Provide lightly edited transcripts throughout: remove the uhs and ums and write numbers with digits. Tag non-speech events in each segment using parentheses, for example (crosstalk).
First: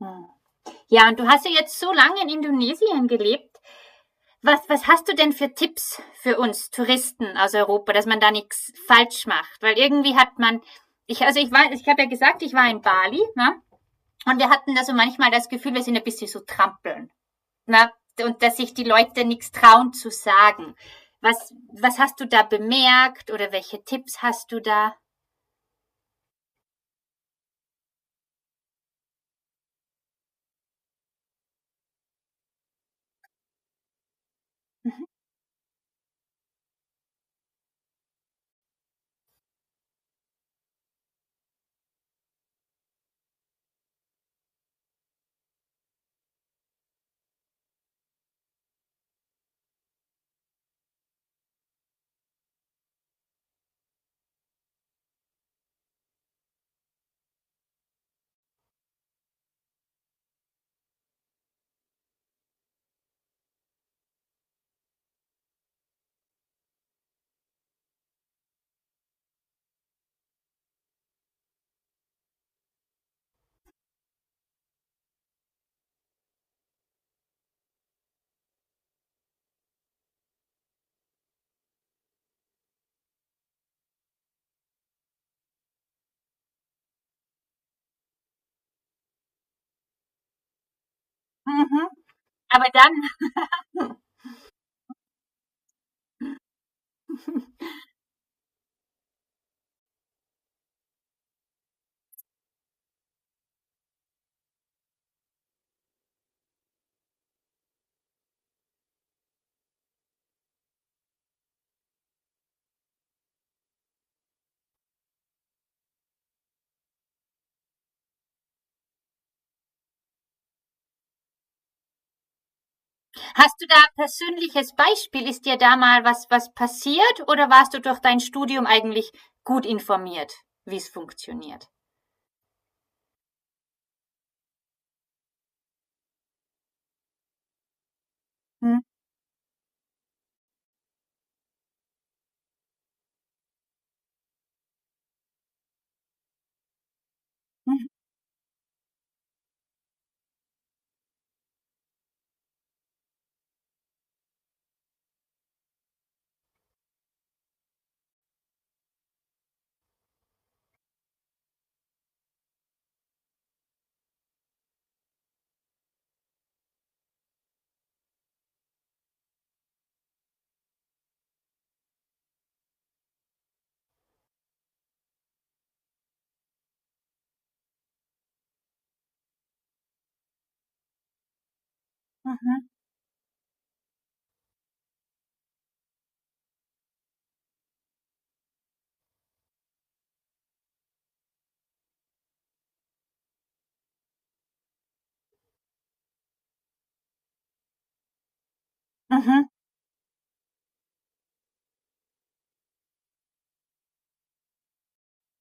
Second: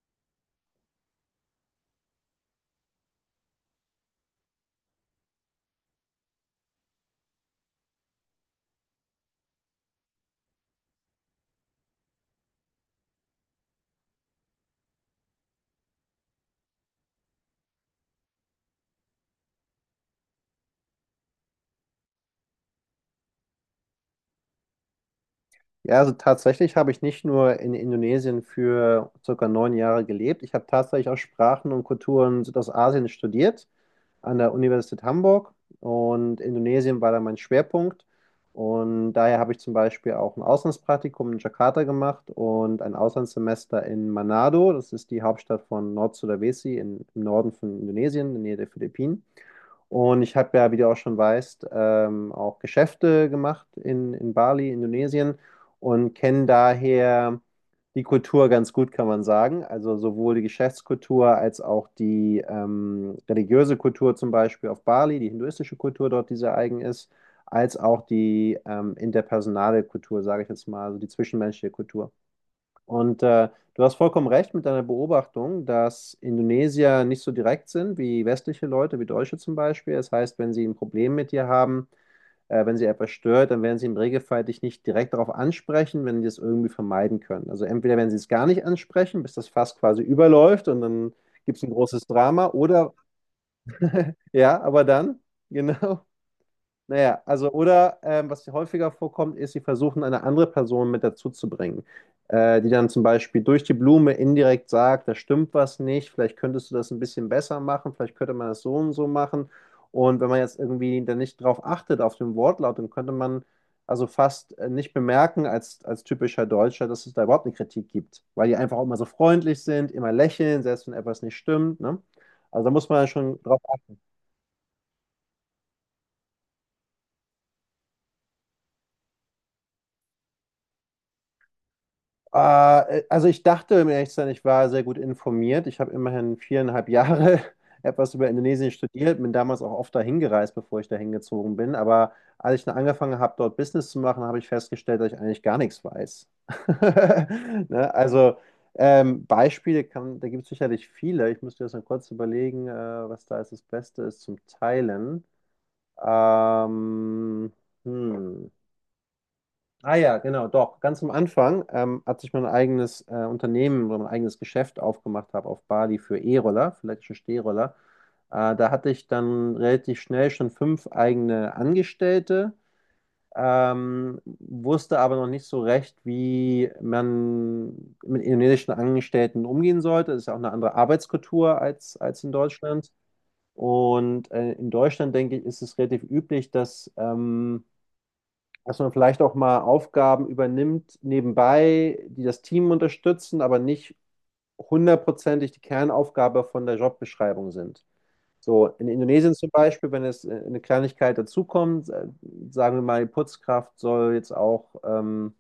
Hm. Ja, und du hast ja jetzt so lange in Indonesien gelebt. Was hast du denn für Tipps für uns Touristen aus Europa, dass man da nichts falsch macht? Weil irgendwie hat man, ich, also ich war, ich habe ja gesagt, ich war in Bali, ne? Und wir hatten da so manchmal das Gefühl, wir sind ein bisschen so trampeln. Ne? Und dass sich die Leute nichts trauen zu sagen. Was hast du da bemerkt oder welche Tipps hast du da? Ja, also tatsächlich habe ich nicht nur in Indonesien für circa neun Jahre gelebt. Ich habe tatsächlich auch Sprachen und Kulturen Südostasien studiert an der Universität Mhm. Hamburg und Indonesien war da mein Schwerpunkt. Und daher habe ich zum Beispiel auch ein Auslandspraktikum in Jakarta gemacht und ein Auslandssemester in Manado. Das ist die Hauptstadt von Nord-Sulawesi im Norden von Indonesien, in der Nähe der Philippinen. Und ich habe ja, wie du auch schon weißt, auch Geschäfte gemacht in Bali, Indonesien und kenne daher die Kultur ganz gut, kann man sagen. Also sowohl die Geschäftskultur als auch die religiöse Kultur zum Beispiel auf Bali, die hinduistische Kultur dort, die sehr eigen ist, als auch die interpersonale Kultur, sage ich jetzt mal, also die zwischenmenschliche Kultur. Und äh, du hast vollkommen recht mit deiner Beobachtung, dass Indonesier nicht so direkt sind wie westliche Leute, wie Deutsche zum Beispiel. Das heißt, wenn sie ein Problem mit dir haben, wenn sie etwas stört, dann werden sie im Regelfall dich nicht direkt darauf ansprechen, wenn die das irgendwie vermeiden können. Also entweder werden sie es gar nicht ansprechen, bis das Fass quasi überläuft und dann gibt es ein großes Drama, Aber dann oder ja, aber dann, (laughs) genau. Naja, also oder was häufiger vorkommt, ist, sie versuchen, eine andere Person mit dazu zu bringen, die dann zum Beispiel durch die Blume indirekt sagt, da stimmt was nicht, vielleicht könntest du das ein bisschen besser machen, vielleicht könnte man das so und so machen. Und wenn man jetzt irgendwie dann nicht drauf achtet, auf den Wortlaut, dann könnte man also fast nicht bemerken als typischer Deutscher, dass es da überhaupt eine Kritik gibt, weil die einfach auch immer so freundlich sind, immer lächeln, selbst wenn etwas nicht stimmt, ne? Also da muss man ja schon hast drauf du da ein achten. persönliches Beispiel? Ist dir da mal was, was passiert oder warst du durch dein Studium eigentlich gut informiert, wie es funktioniert? Also ich dachte, um ehrlich zu sein, ich war sehr gut informiert. Ich habe immerhin viereinhalb Jahre (laughs) etwas über Indonesien Mhm, studiert, bin damals auch oft dahin gereist, bevor ich dahin gezogen bin. Aber als ich dann angefangen habe, dort Business zu machen, habe ich festgestellt, dass ich eigentlich gar nichts weiß. (laughs) mhm, Ne? Also Beispiele kann, da gibt es sicherlich viele. Ich müsste jetzt mal kurz überlegen, was da jetzt das Beste ist zum Teilen. Ähm, hm. Ah ja, genau, doch. Ganz am Anfang, als ich mein eigenes Unternehmen oder mein eigenes Geschäft aufgemacht habe auf Bali für E-Roller, für elektrische Stehroller, da hatte ich dann relativ schnell schon fünf eigene Angestellte, wusste aber noch nicht so recht, wie man mit indonesischen Angestellten umgehen sollte. Das ist ja auch eine andere Arbeitskultur als in mhm, Deutschland. Und in Deutschland, denke ich, ist es relativ üblich, dass... dass man vielleicht auch mal Aufgaben übernimmt nebenbei, die das Team unterstützen, aber nicht hundertprozentig die Kernaufgabe von der Jobbeschreibung sind. So, in Indonesien mhm, zum Beispiel, wenn es eine Kleinigkeit dazukommt, sagen wir mal, die Putzkraft soll jetzt auch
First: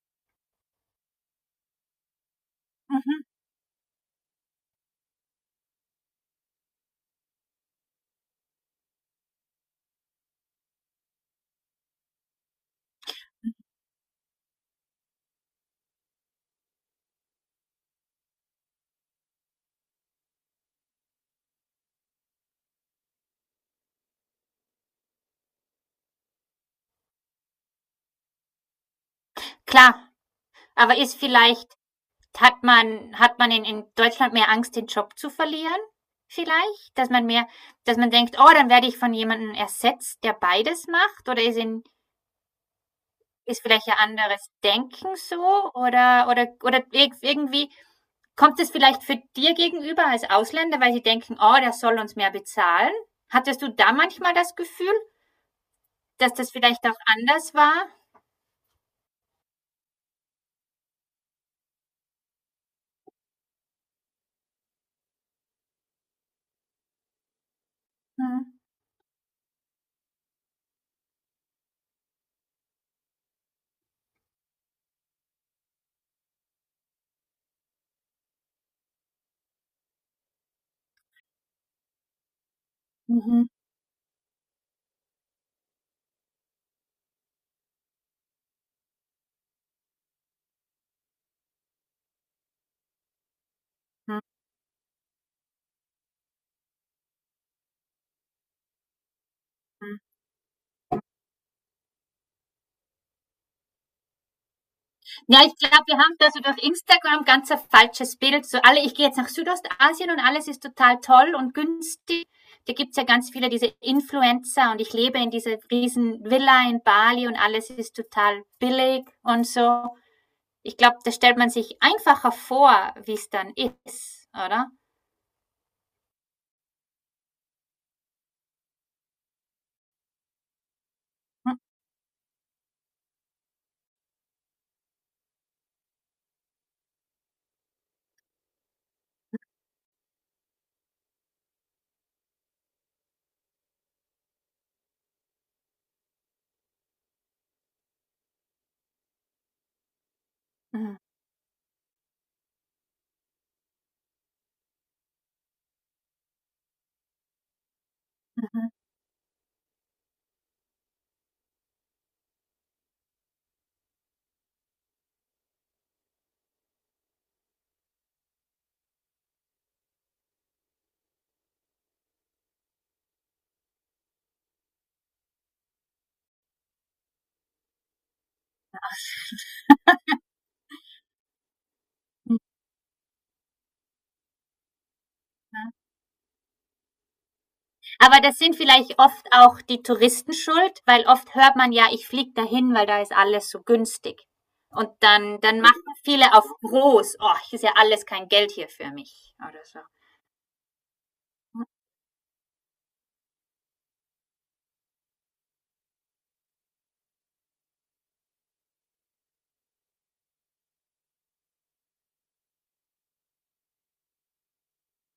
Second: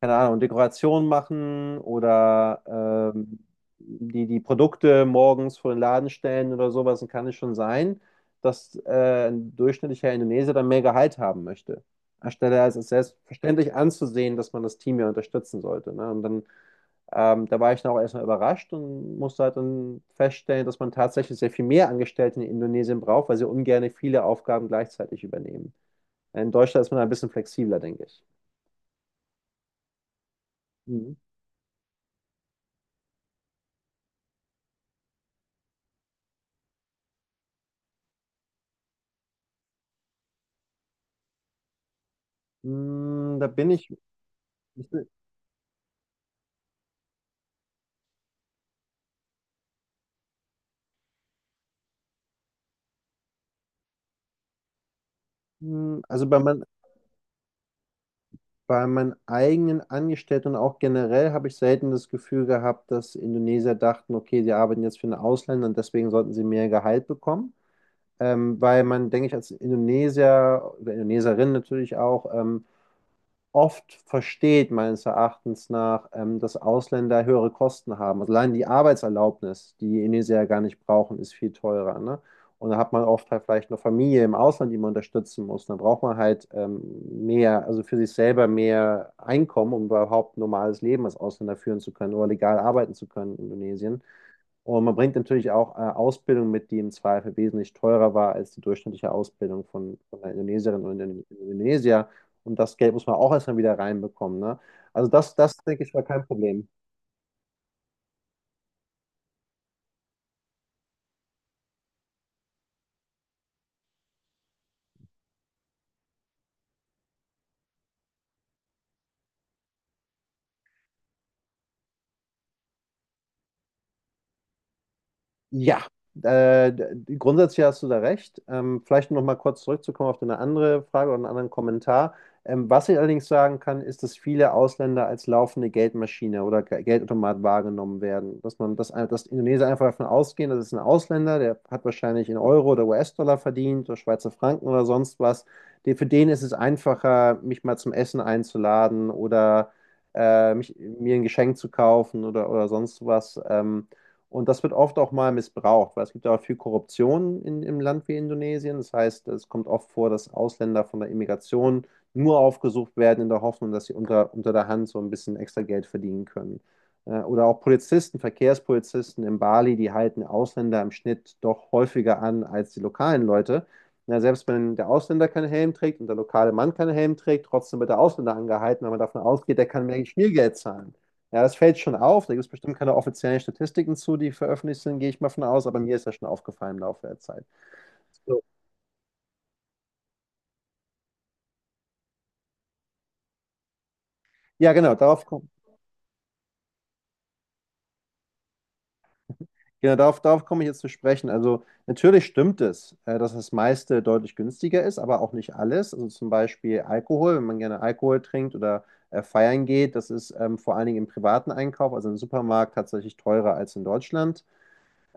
keine Ahnung, Dekorationen machen oder mhm. ähm, die, die Produkte morgens vor den Laden stellen oder sowas, dann kann es schon sein, dass ein durchschnittlicher Indonesier dann mehr Gehalt haben möchte. Anstelle als es selbstverständlich anzusehen, dass man das Team ja unterstützen sollte. Ne? Und dann, da war ich dann auch erstmal überrascht und musste halt dann feststellen, dass man tatsächlich sehr viel mehr Angestellte in Indonesien braucht, weil sie ungern viele Aufgaben gleichzeitig übernehmen. In Deutschland ist man ein bisschen flexibler, denke ich. Klar, aber Mhm. ist vielleicht, hat man in Deutschland mehr Angst, den Job zu verlieren? Vielleicht? Dass man mehr, dass man denkt, oh, dann werde ich von jemandem ersetzt, der beides macht? Oder ist in, Mm, Da ist bin vielleicht ich, ein anderes ich bin- Denken so? Oder irgendwie kommt es vielleicht für dir gegenüber als Ausländer, weil sie denken, oh, der soll uns mehr bezahlen? Hattest du da manchmal das Gefühl, mm, also dass bei, das mein, vielleicht auch anders war? Bei meinen eigenen Angestellten und auch generell habe ich selten das Gefühl gehabt, dass Indonesier dachten, okay, sie arbeiten jetzt für einen Ausländer und deswegen sollten sie mehr Gehalt bekommen. Mhm. Weil man, denke ich, als Indonesier oder Indoneserin natürlich auch, oft versteht, meines Erachtens nach, dass Ausländer höhere Kosten haben. Also allein die Arbeitserlaubnis, die Indonesier ja gar nicht brauchen, ist viel teurer, ne? Und da hat man oft halt Mhm. vielleicht eine Familie im Ausland, die man unterstützen muss. Dann braucht man halt mehr, also für sich selber mehr Einkommen, um überhaupt ein normales Leben als Ausländer führen zu können oder legal arbeiten zu können in Indonesien. Und man bringt natürlich auch Ausbildung mit, die im Zweifel wesentlich teurer war als die durchschnittliche Ausbildung Mhm. Von einer Indonesierin oder einem Indonesier. Und das Geld muss man auch erstmal wieder reinbekommen. Ne? Also Ja, ich denke glaube, ich, wir war haben kein da so durch Problem. Instagram ganz ein falsches Bild. So alle, ich gehe jetzt nach Südostasien und alles ist total toll und günstig. Da gibt's ja ganz viele diese Influencer und ich lebe in dieser riesen Villa in Bali und alles ist total billig und so. Ich glaube, da stellt man sich einfacher vor, wie es dann ist, oder? Ja, grundsätzlich hast du da recht. Vielleicht noch mal kurz zurückzukommen auf eine andere Frage oder einen anderen Kommentar. Was ich allerdings sagen kann, ist, dass viele Ausländer als laufende Geldmaschine oder Geldautomat wahrgenommen werden. Dass Indonesier einfach davon ausgehen, das ist ein Ausländer, der hat wahrscheinlich in Euro oder US-Dollar verdient oder Schweizer Franken oder sonst was. Die, für den ist es einfacher, mich mal zum Essen einzuladen oder Mhm, mir ein Geschenk zu kaufen oder sonst was. Und das wird oft auch mal missbraucht, weil es gibt ja auch viel Korruption im Land wie mhm. Indonesien. Das heißt, es kommt oft vor, dass Ausländer von der Immigration nur aufgesucht werden in der Hoffnung, dass sie unter der Hand so ein bisschen extra Geld verdienen können. Oder auch Polizisten, Verkehrspolizisten in Bali, die halten Ausländer im Schnitt doch häufiger an als die lokalen Leute. Ja, selbst wenn der Ausländer keinen Helm trägt und der lokale Mann keinen Helm trägt, trotzdem wird der Ausländer angehalten, weil man davon ausgeht, der kann mehr Schmiergeld zahlen. Ja, das fällt schon auf. Da gibt es bestimmt keine offiziellen Statistiken zu, die veröffentlicht sind, gehe ich mal von aus. Aber mir ist das schon aufgefallen im Laufe der Zeit. Aber das So. sind vielleicht oft auch die Touristen schuld, weil oft hört man ja, ich fliege dahin, weil da ist alles so günstig. Ja, Und genau, darauf, dann, komm- dann machen viele auf groß, oh, ist ja alles kein Geld hier für mich oder so. genau, darauf, darauf komme ich jetzt zu sprechen. Also natürlich stimmt es, dass das meiste deutlich günstiger ist, aber auch nicht alles. Also zum Beispiel Alkohol, wenn man gerne Alkohol trinkt oder feiern geht, das ist vor allen Dingen im privaten Einkauf, also im Supermarkt, tatsächlich teurer als in Deutschland.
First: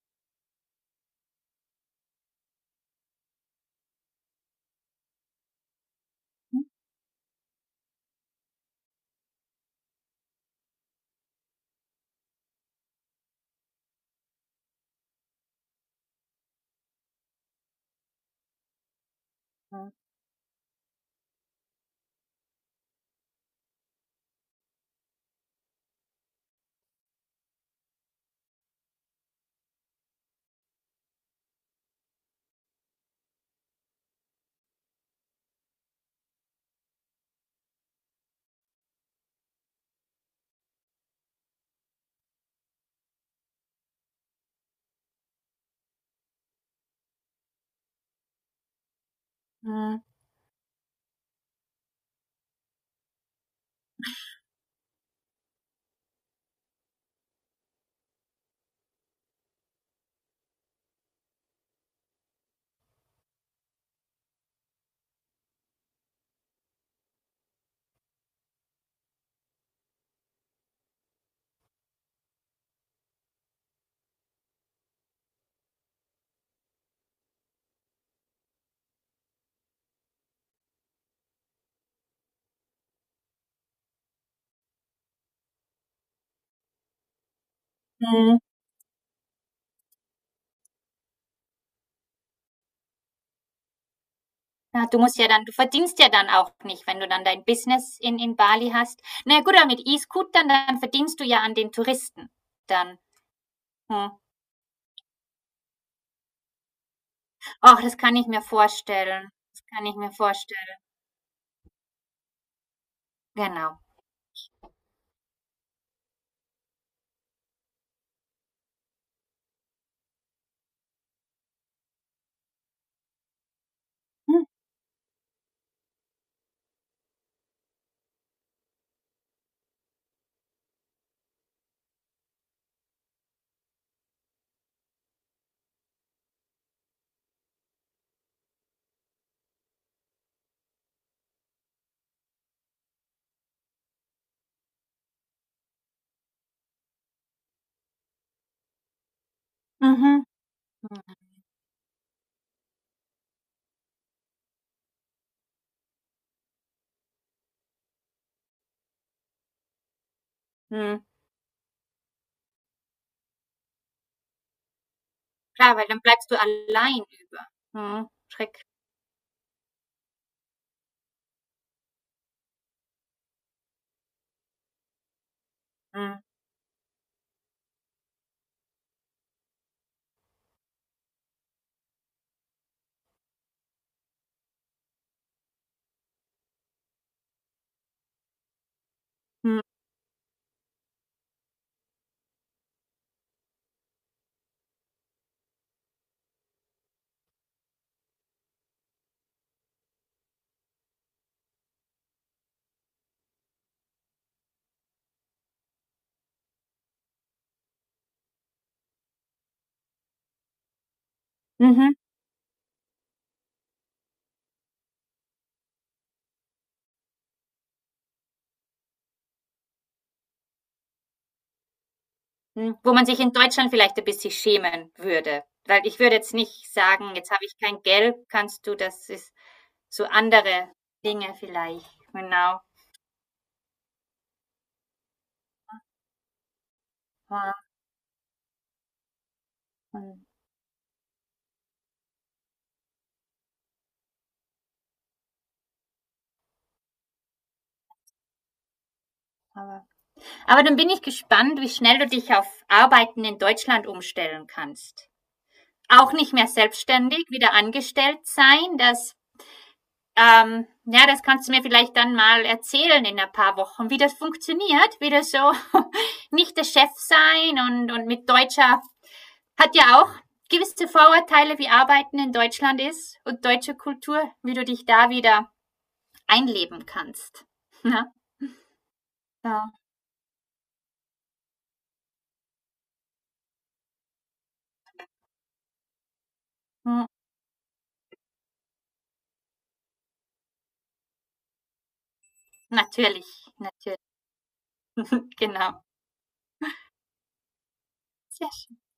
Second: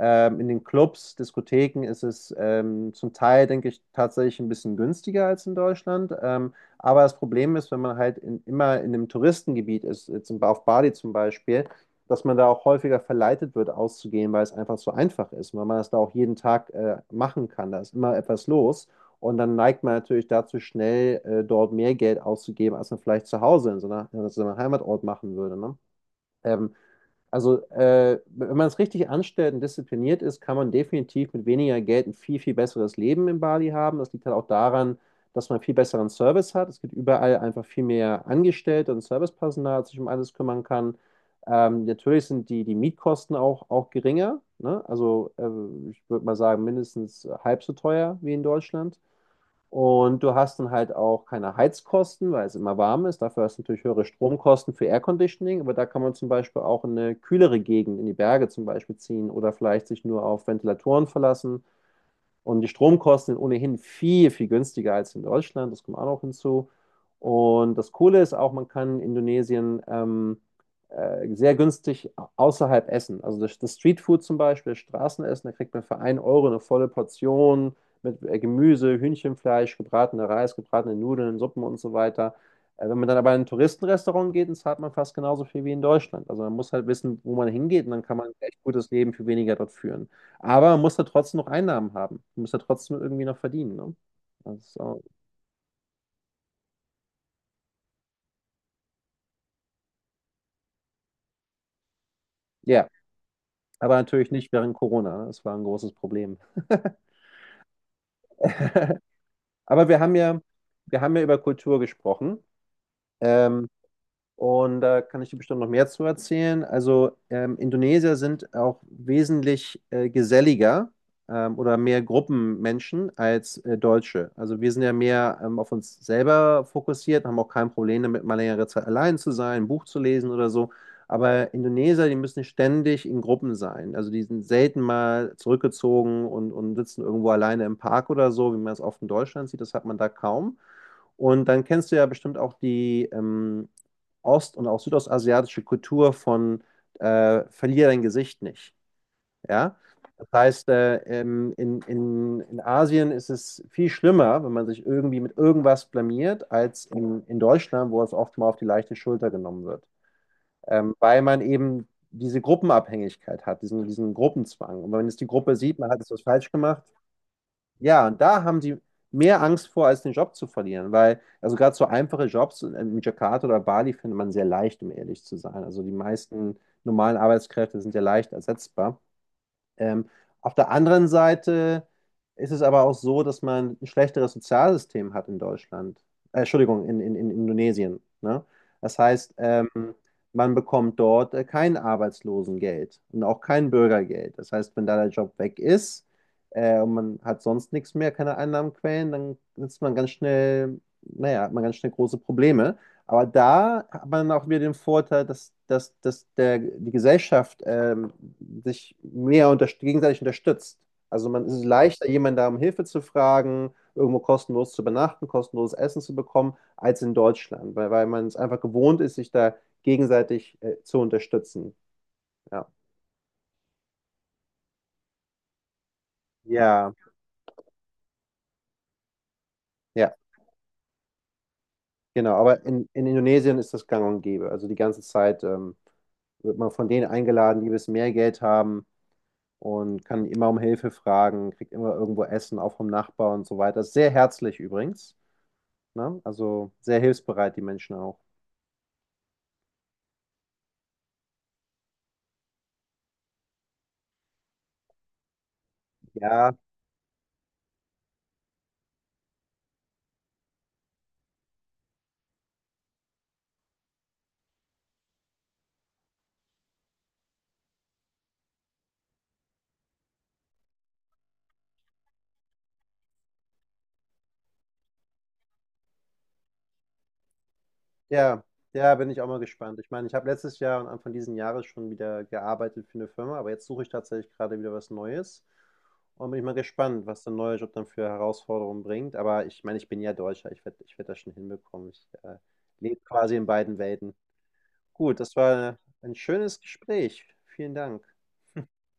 In den Clubs, Diskotheken ist es zum Teil, denke ich, tatsächlich ein bisschen günstiger als in Deutschland. Aber das Problem ist, wenn man halt immer in einem Touristengebiet ist, jetzt auf Bali zum Beispiel, dass man da auch häufiger verleitet wird, auszugehen, weil es einfach so einfach ist, weil man das da auch jeden Tag machen kann. Da ist immer etwas los. Und dann neigt Mhm. man natürlich dazu, schnell dort mehr Geld auszugeben, als man vielleicht zu Hause in so einem Heimatort machen würde. Ne? Ähm, Wenn man es richtig anstellt und diszipliniert ist, kann man definitiv mit weniger Geld ein viel, viel besseres Leben in Bali haben. Das liegt halt auch daran, dass man viel besseren Service hat. Es gibt überall einfach viel mehr Angestellte und Servicepersonal, das sich um alles kümmern kann. Natürlich sind die Mietkosten auch geringer, ne? Ich würde mal sagen, mindestens halb so teuer wie in Deutschland. Mhm. Und du hast dann halt auch keine Heizkosten, weil es immer warm ist. Dafür hast du natürlich höhere Stromkosten für Air Conditioning, aber da kann man zum Beispiel auch in eine kühlere Gegend, in die Berge zum Beispiel ziehen oder vielleicht sich nur auf Ventilatoren verlassen. Und die Stromkosten sind ohnehin viel, viel günstiger als in Deutschland. Das kommt auch noch hinzu. Und das Coole ist auch, man kann in Indonesien sehr günstig außerhalb essen. Also das Streetfood zum Beispiel, das Straßenessen, da kriegt man für 1 Euro eine volle Portion mit Gemüse, Hühnchenfleisch, gebratener Reis, gebratene Nudeln, Suppen und so weiter. Wenn man dann aber in ein Touristenrestaurant geht, dann zahlt man fast genauso viel wie in Deutschland. Also man muss halt wissen, wo man hingeht und dann kann man ein Mhm. echt gutes Leben für weniger dort führen. Aber man muss da trotzdem noch Einnahmen haben. Man muss da trotzdem irgendwie noch verdienen. Ne? Ja, du Also, musst ja dann, du verdienst ja dann auch nicht, wenn du dann dein Business in Bali hast. Na gut, aber mit E-Scootern, dann verdienst du ja an den Touristen. ja, Dann, aber hm. natürlich nicht während Corona. Das war ein großes Problem. (laughs) Ach, das kann ich mir vorstellen. Das kann Aber ich wir mir haben ja, vorstellen. wir haben ja über Kultur gesprochen. Ähm, Genau. Und da kann ich dir bestimmt noch mehr zu erzählen. Also Indonesier sind auch wesentlich geselliger oder mehr Gruppenmenschen als Deutsche. Hm, Also wir sind ja mehr auf uns selber fokussiert, haben auch kein Problem damit, mal längere Zeit allein zu sein, ein Buch zu lesen oder so. Aber Indonesier, die müssen ständig in Gruppen sein. Also die sind selten mal zurückgezogen und sitzen irgendwo alleine im Park oder so, wie man es oft in Deutschland sieht. Das hat man da kaum. Und dann kennst du ja bestimmt auch die, ost- und auch südostasiatische Kultur von verlier dein Gesicht nicht. Ja? mhm. Das heißt, in Asien ist es viel schlimmer, wenn man sich irgendwie mit irgendwas blamiert, als in Deutschland, wo es oft mal auf die leichte Schulter genommen wird. Mhm. Weil man eben diese Gruppenabhängigkeit hat, diesen Gruppenzwang. Und wenn es die Gruppe Klar, sieht, weil man hat dann es was bleibst du falsch gemacht, allein über. ja, Mhm. und da haben Schreck. sie mehr Angst vor, als den Job zu verlieren, weil, also gerade so einfache Jobs in Jakarta oder Bali findet man sehr leicht, um ehrlich zu sein. Also die Mhm. meisten normalen Arbeitskräfte sind ja leicht ersetzbar. Ähm, auf der anderen Seite ist es aber auch so, dass man ein schlechteres Sozialsystem hat in Deutschland. Entschuldigung, in Indonesien. Ne? Das heißt, Mhm. Man bekommt dort kein Arbeitslosengeld und auch kein Bürgergeld. Das heißt, wenn da der Job weg ist und man hat sonst nichts mehr, keine Einnahmenquellen, dann sitzt man ganz schnell, naja, hat man ganz schnell große Probleme. Aber da hat man auch wieder den Vorteil, die Gesellschaft sich mehr gegenseitig unterstützt. Also man es ist Mhm. leichter, jemanden da um Hilfe zu fragen, irgendwo kostenlos zu übernachten, kostenloses Essen zu bekommen, als in Deutschland, weil man es einfach gewohnt ist, sich da gegenseitig zu unterstützen. Ja. Mhm. Wo man sich in Deutschland vielleicht ein bisschen schämen würde. Weil ich würde jetzt nicht Ja, sagen, jetzt habe ich kein Geld, kannst du, das ist so ja, andere Dinge vielleicht. genau. Genau. Aber in Indonesien ist das gang und gäbe. Also die ganze Zeit wird man von denen Ja. eingeladen, die ein bisschen mehr Geld haben und Mhm. kann immer um Hilfe fragen, kriegt immer irgendwo Essen, auch vom Nachbar und so weiter. Sehr herzlich übrigens, ne? Also sehr hilfsbereit, die Menschen auch. Aber, aber dann bin ich gespannt, wie schnell du dich auf Arbeiten in Deutschland umstellen kannst. Auch nicht mehr Ja, selbstständig, wieder angestellt sein, das ja, das kannst du mir vielleicht dann mal erzählen in ein paar Wochen, wie das funktioniert, wie das so (laughs) nicht der Chef sein und mit Deutscher hat ja auch gewisse Vorurteile, wie Arbeiten in Deutschland ist und deutsche Kultur, wie du dich da wieder einleben kannst. (laughs) Ja, ja, ja, bin ich auch mal ja. gespannt. Ich meine, ich habe letztes Jahr und Anfang diesen Jahres schon wieder gearbeitet für eine Firma, aber jetzt suche ich tatsächlich gerade wieder was Neues und bin ich mal Hm. gespannt, was der neue Job dann für Herausforderungen bringt. Aber ich meine, ich bin ja Deutscher, ich werd das schon hinbekommen. Ich lebe Natürlich, quasi in beiden Welten. natürlich, Gut, das (laughs) war genau. ein schönes Gespräch. Vielen Dank. Ja.